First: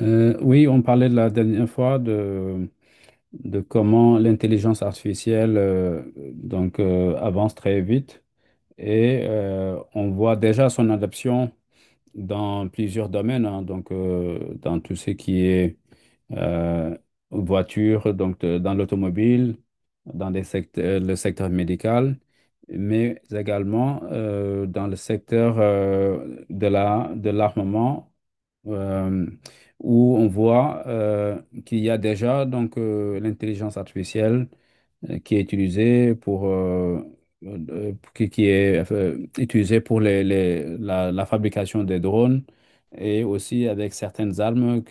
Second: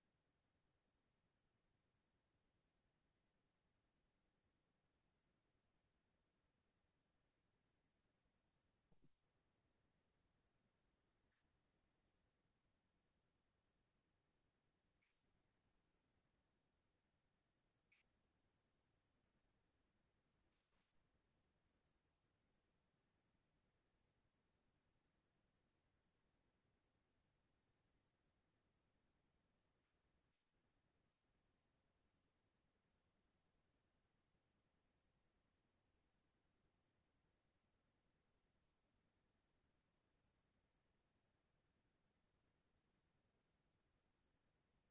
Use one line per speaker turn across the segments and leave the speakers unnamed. Oui, on parlait de la dernière fois de comment l'intelligence artificielle avance très vite et on voit déjà son adoption dans plusieurs domaines, hein, donc dans tout ce qui est euh, voitures, dans l'automobile, le secteur médical, mais également dans le secteur de l'armement, euh, où on voit qu'il y a déjà l'intelligence artificielle qui est utilisée pour, qui est utilisée pour la fabrication des drones et aussi avec certaines armes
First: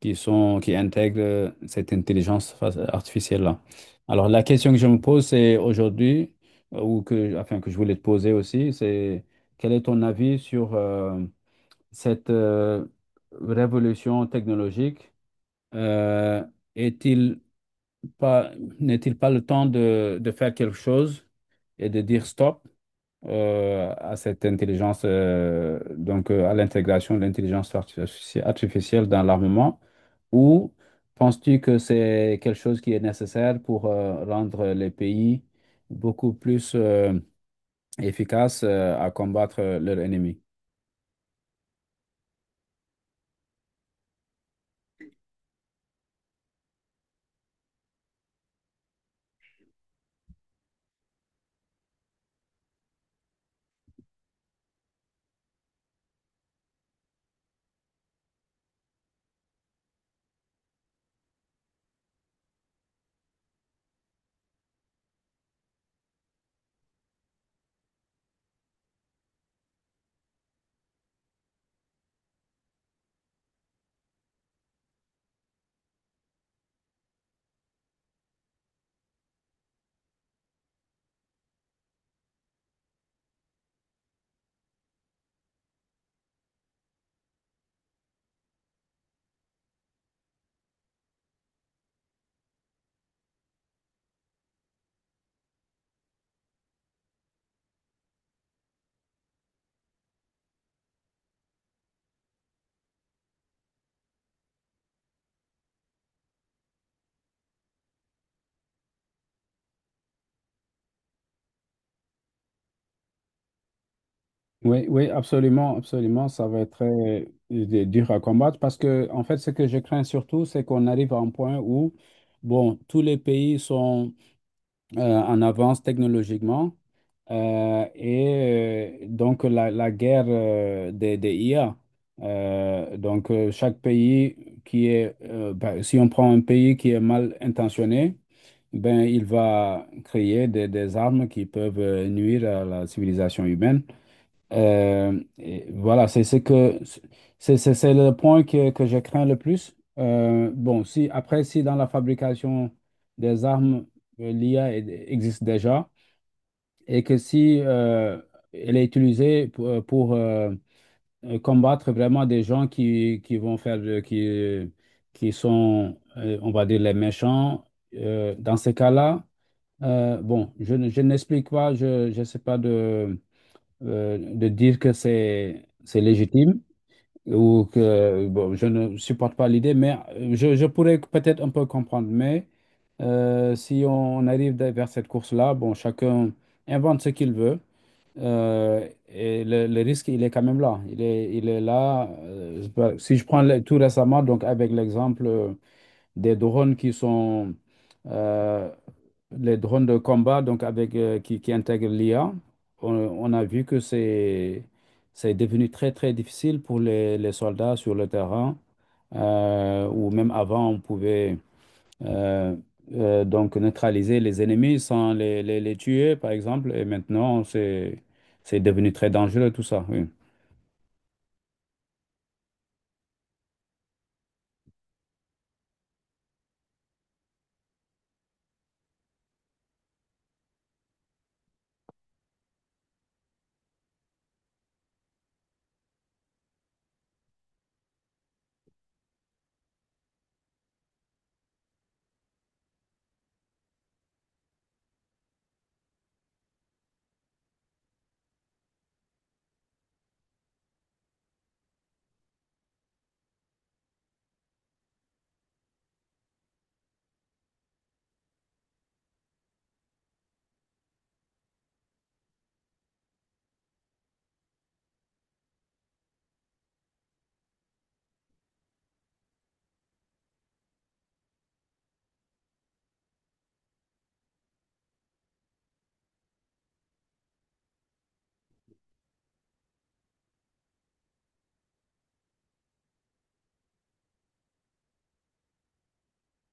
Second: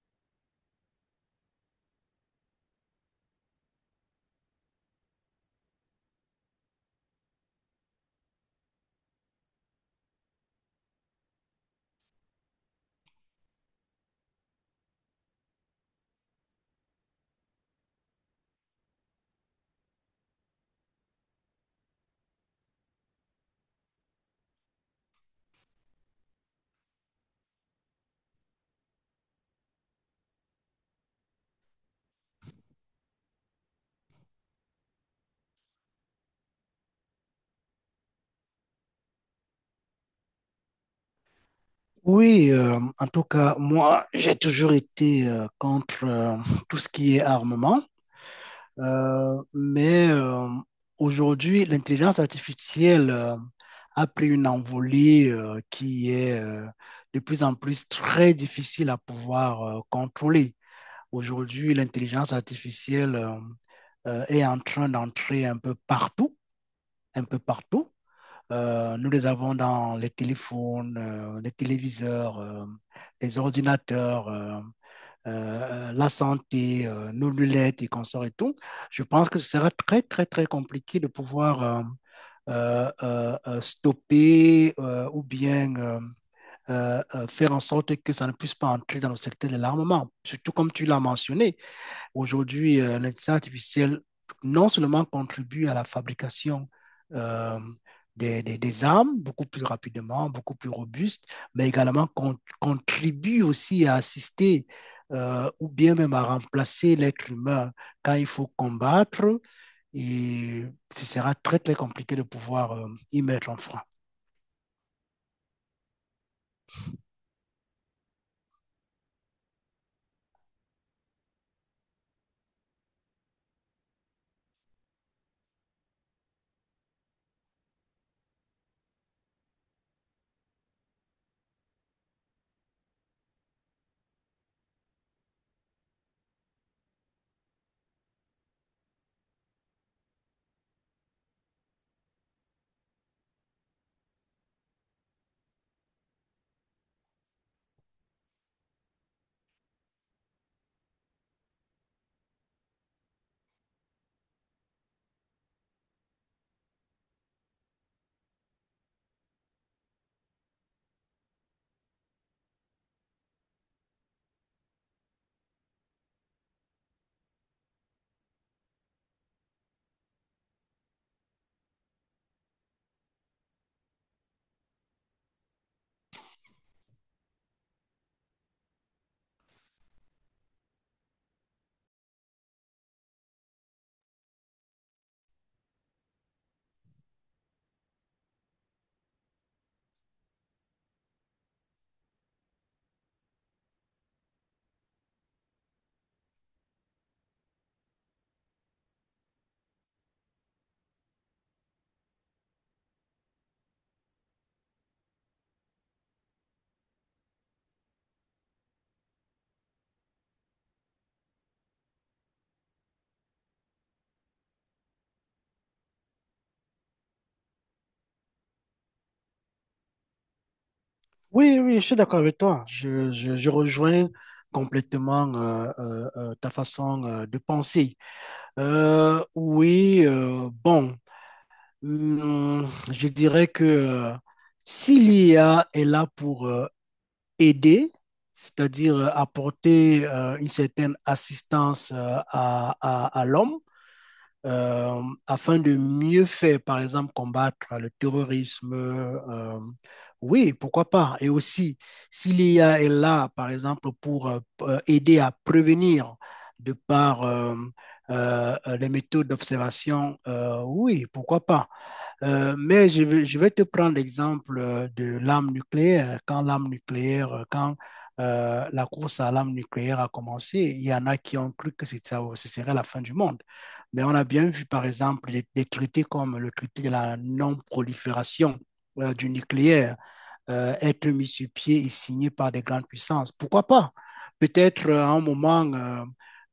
qui intègrent cette intelligence artificielle-là. Alors, la question que je me pose, c'est aujourd'hui, que je voulais te poser aussi, c'est quel est ton avis sur cette révolution technologique? Euh, est-il pas, N'est-il pas le temps de faire quelque chose et de dire stop à cette intelligence, à l'intégration de l'intelligence artificielle dans l'armement, ou penses-tu que c'est quelque chose qui est nécessaire pour rendre les pays beaucoup plus efficaces à combattre leur ennemi?
Oui, en tout cas, moi, j'ai toujours été contre tout ce qui est armement. Euh, mais euh, Aujourd'hui, l'intelligence artificielle a pris une envolée qui est de plus en plus très difficile à pouvoir contrôler. Aujourd'hui, l'intelligence artificielle est en train d'entrer un peu partout, un peu partout. Nous les avons dans les téléphones, les téléviseurs, les ordinateurs, la santé, nos lunettes et consorts et tout. Je pense que ce sera très, très, très compliqué de pouvoir stopper ou bien faire en sorte que ça ne puisse pas entrer dans le secteur de l'armement. Surtout comme tu l'as mentionné, aujourd'hui, l'intelligence artificielle non seulement contribue à la fabrication euh, des armes beaucoup plus rapidement, beaucoup plus robuste, mais également contribue aussi à assister, ou bien même à remplacer l'être humain quand il faut combattre. Et ce sera très, très compliqué de pouvoir y mettre un frein.
Oui, oui, absolument, absolument. Ça va être très dur à combattre parce que, en fait, ce que je crains surtout, c'est qu'on arrive à un point où, bon, tous les pays sont en avance technologiquement. Donc la guerre des IA. Chaque pays qui est, bah, si on prend un pays qui est mal intentionné, ben, il va créer des armes qui peuvent nuire à la civilisation humaine. Et voilà, c'est ce que c'est le point que je crains le plus. Bon, si après, si dans la fabrication des armes, existe déjà et que si elle est utilisée pour combattre vraiment des gens qui vont faire de- qui sont, on va dire, les méchants, dans ces cas-là, bon, je n'explique pas, je ne sais pas de dire que c'est légitime ou que bon, je ne supporte pas l'idée, mais je pourrais peut-être un peu comprendre. Mais si on arrive vers cette course-là, bon, chacun invente ce qu'il veut. Et le risque, il est quand même là. Il est là. Je sais pas, si je tout récemment, donc avec l'exemple. Des drones qui sont euh, les drones de combat, donc avec, qui intègrent l'IA. On a vu c'est devenu très, très difficile pour les soldats sur le terrain, ou même avant, on pouvait euh, donc neutraliser les ennemis sans les tuer, par exemple, et maintenant, c'est devenu très dangereux tout ça. Oui,
Oui, oui, je suis d'accord avec toi. Je rejoins complètement ta façon de penser. Oui, bon, je dirais que, si l'IA est là pour, aider, c'est-à-dire apporter une certaine assistance à, à l'homme, afin de mieux faire, par exemple, combattre le terrorisme. Oui, pourquoi pas. Et aussi, si l'I a est là, par exemple, pour aider à prévenir de par les méthodes d'observation. Oui, pourquoi pas. Mais je vais te prendre l'exemple de l'arme nucléaire. Quand l'arme nucléaire, quand la course à l'arme nucléaire a commencé, il y en a qui ont cru que ce serait la fin du monde. Mais on a bien vu, par exemple, des traités comme le traité de la non-prolifération du nucléaire, être mis sur pied et signé par des grandes puissances. Pourquoi pas. Peut-être à un moment, euh,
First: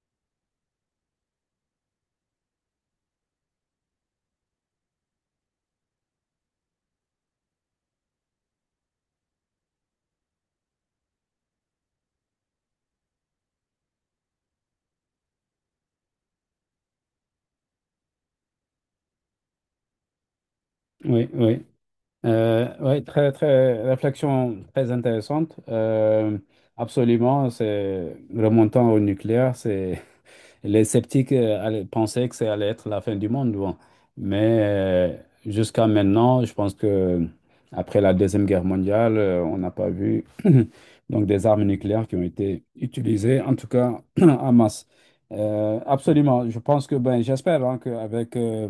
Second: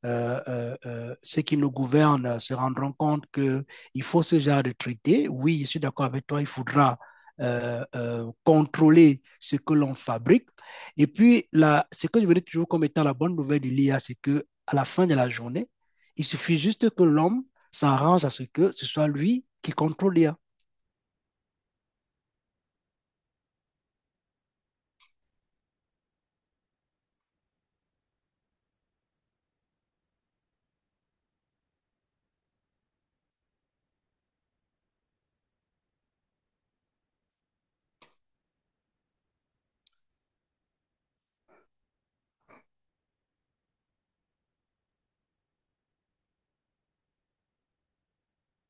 euh, euh, euh, ceux qui nous gouvernent se rendront compte qu'il faut ce genre de traité. Oui, je suis d'accord avec toi, il faudra contrôler ce que l'on fabrique. Et puis, là, ce que je veux dire toujours comme étant la bonne nouvelle de l'IA, c'est que à la fin de la journée, il suffit juste que l'homme s'arrange à ce que ce soit lui qui contrôle l'IA.
oui, oui. Oui, très, très, réflexion très intéressante. Absolument, c'est remontant au nucléaire, c'est les sceptiques pensaient que ça allait être la fin du monde. Bon. Mais jusqu'à maintenant, je pense que après la Deuxième Guerre mondiale, on n'a pas vu donc des armes nucléaires qui ont été utilisées, en tout cas en masse. Absolument. Je pense que, ben, j'espère hein, qu'avec euh,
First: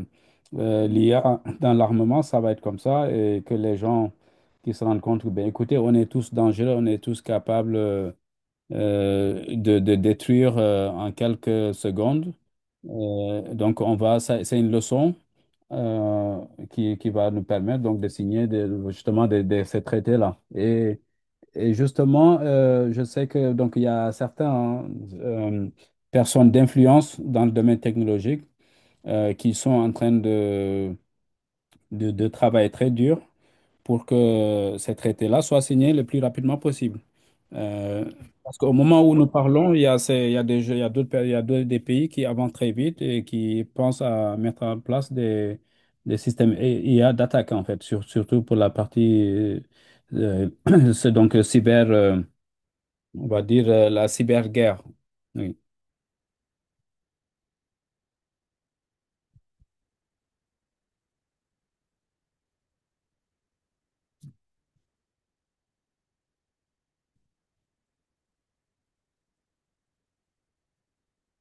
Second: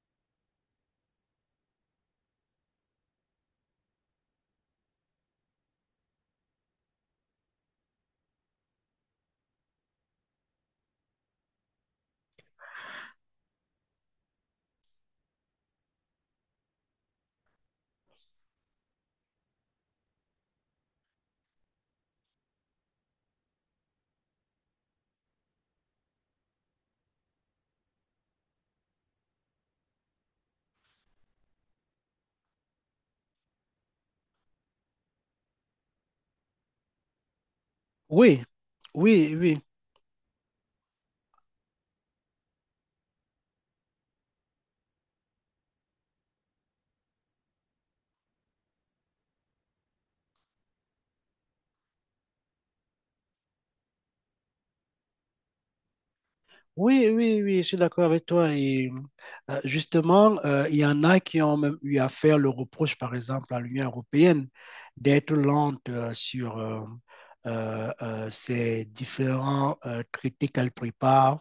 euh, l'IA dans l'armement, ça va être comme ça et que les gens qui se rendent compte que, ben, écoutez, on est tous dangereux, on est tous capables. De détruire en quelques secondes. Donc, on va, c'est une leçon euh, qui va nous permettre donc de signer justement de ces traités-là. Et justement, je sais que donc il y a certaines personnes d'influence dans le domaine technologique qui sont en train de travailler très dur pour que ces traités-là soient signés le plus rapidement possible. Euh,
Oui,
Parce qu'au moment où nous
oui, oui,
parlons, il y a, ces- il y a des jeux- il y a d'autres, pays- il y a d'autres- des pays qui avancent très vite et qui pensent à mettre en place des systèmes IA d'attaque, en fait, surtout pour la partie, euh, c'est donc cyber, on va dire la cyberguerre. Oui.
oui, oui, oui, je suis d'accord avec toi. Et justement, il y en a qui ont même eu à faire le reproche, par exemple, à l'Union européenne d'être lente sur ces différents traités qu'elle prépare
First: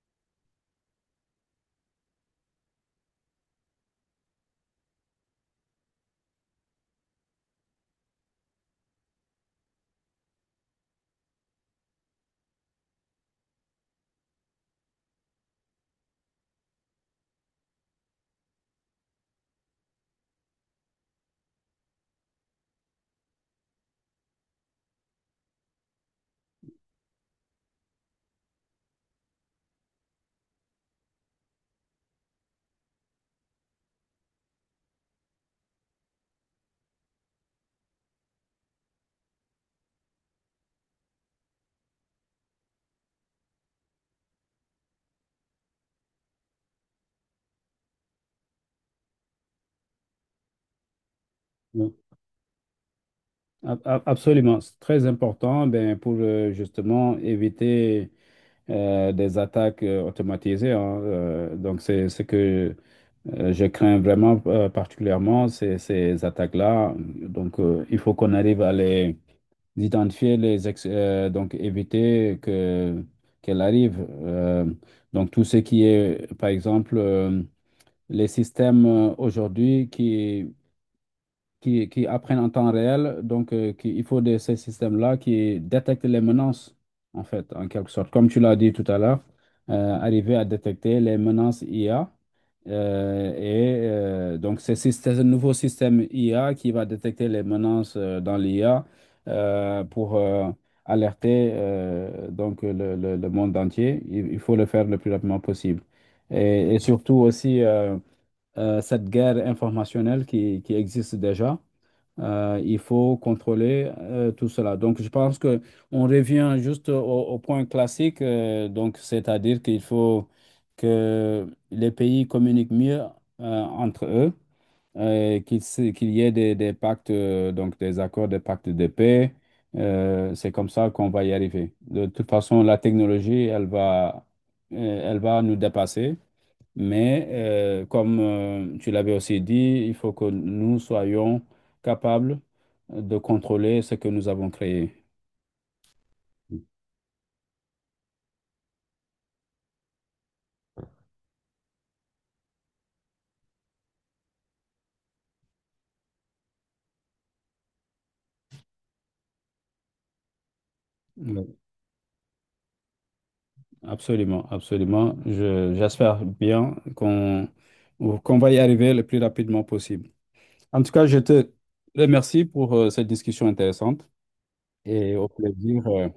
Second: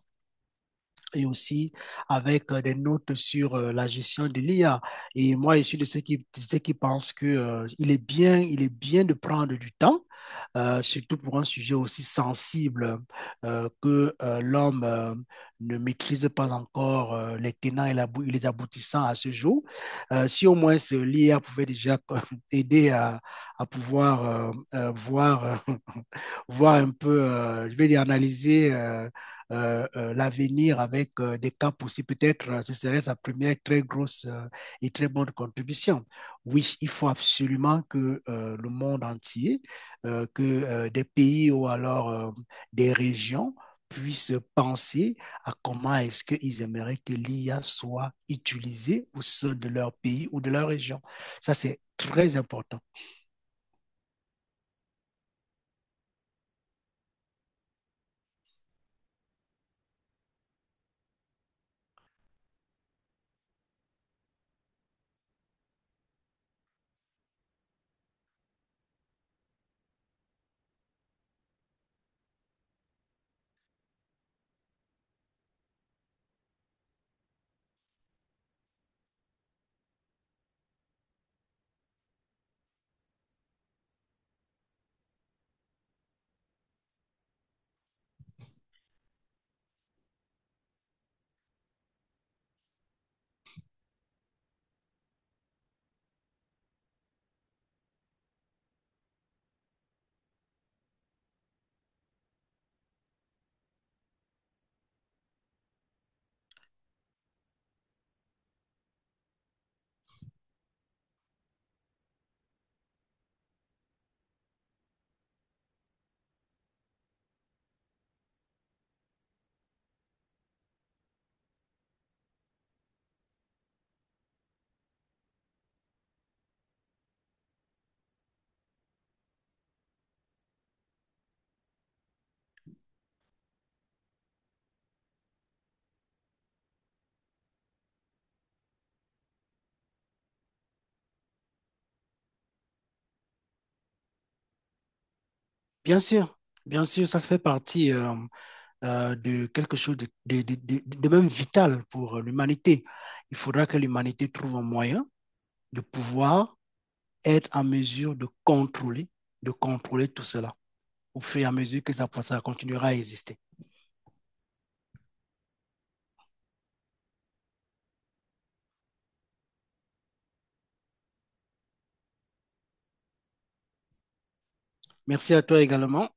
et aussi avec des notes sur la gestion de l'IA. Et moi, je suis de ceux qui pensent que, il est bien de prendre du temps, surtout pour un sujet aussi sensible que l'homme ne maîtrise pas encore les tenants et et les aboutissants à ce jour. Si au moins ce l'IA pouvait déjà aider à pouvoir voir, voir un peu, je vais dire, analyser l'avenir avec des caps aussi. Peut-être ce serait sa première très grosse et très bonne contribution. Oui, il faut absolument que le monde entier, que des pays ou alors des régions puissent penser à comment est-ce qu'ils aimeraient que l'IA soit utilisée au sein de leur pays ou de leur région. Ça, c'est
Oui.
très important.
Absolument, c'est très important ben, pour justement éviter des attaques automatisées. Hein, donc, c'est ce que je crains vraiment particulièrement, ces attaques-là. Donc, il faut qu'on arrive à les identifier, donc éviter que qu'elles arrivent. Donc, tout ce qui est, par exemple, les systèmes aujourd'hui qui apprennent en temps réel. Donc, il faut de ces systèmes-là qui détectent les menaces, en fait, en quelque sorte. Comme tu l'as dit tout à l'heure, arriver à détecter les menaces IA. euh, et donc, c'est ce nouveau système IA qui va détecter les menaces dans l'IA pour alerter donc le monde entier. Il faut le faire le plus rapidement possible. Et surtout aussi cette guerre informationnelle qui existe déjà. Il faut contrôler tout cela. Donc, je pense que on revient juste au point classique, donc c'est-à-dire qu'il faut que les pays communiquent mieux entre eux, qu'il y ait des pactes, donc des accords, des pactes de paix. C'est comme ça qu'on va y arriver. De toute façon, la technologie, elle va nous dépasser. Mais comme tu l'avais aussi dit, il faut que nous soyons capables de contrôler ce que nous avons créé.
Bien sûr, bien sûr, ça fait partie de quelque chose de, de même vital pour l'humanité. Il faudra que l'humanité trouve un moyen de pouvoir être en mesure de contrôler tout cela au fur et à
Oui.
mesure que ça continuera à exister.
Absolument, absolument. J'espère bien qu'on va y arriver le plus rapidement possible. En tout cas, je te remercie pour cette discussion intéressante et au
Merci à toi
plaisir
également.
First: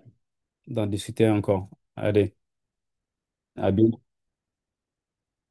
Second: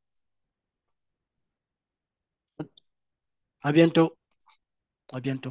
d'en discuter encore. Allez, à
À
bientôt.
bientôt. À bientôt.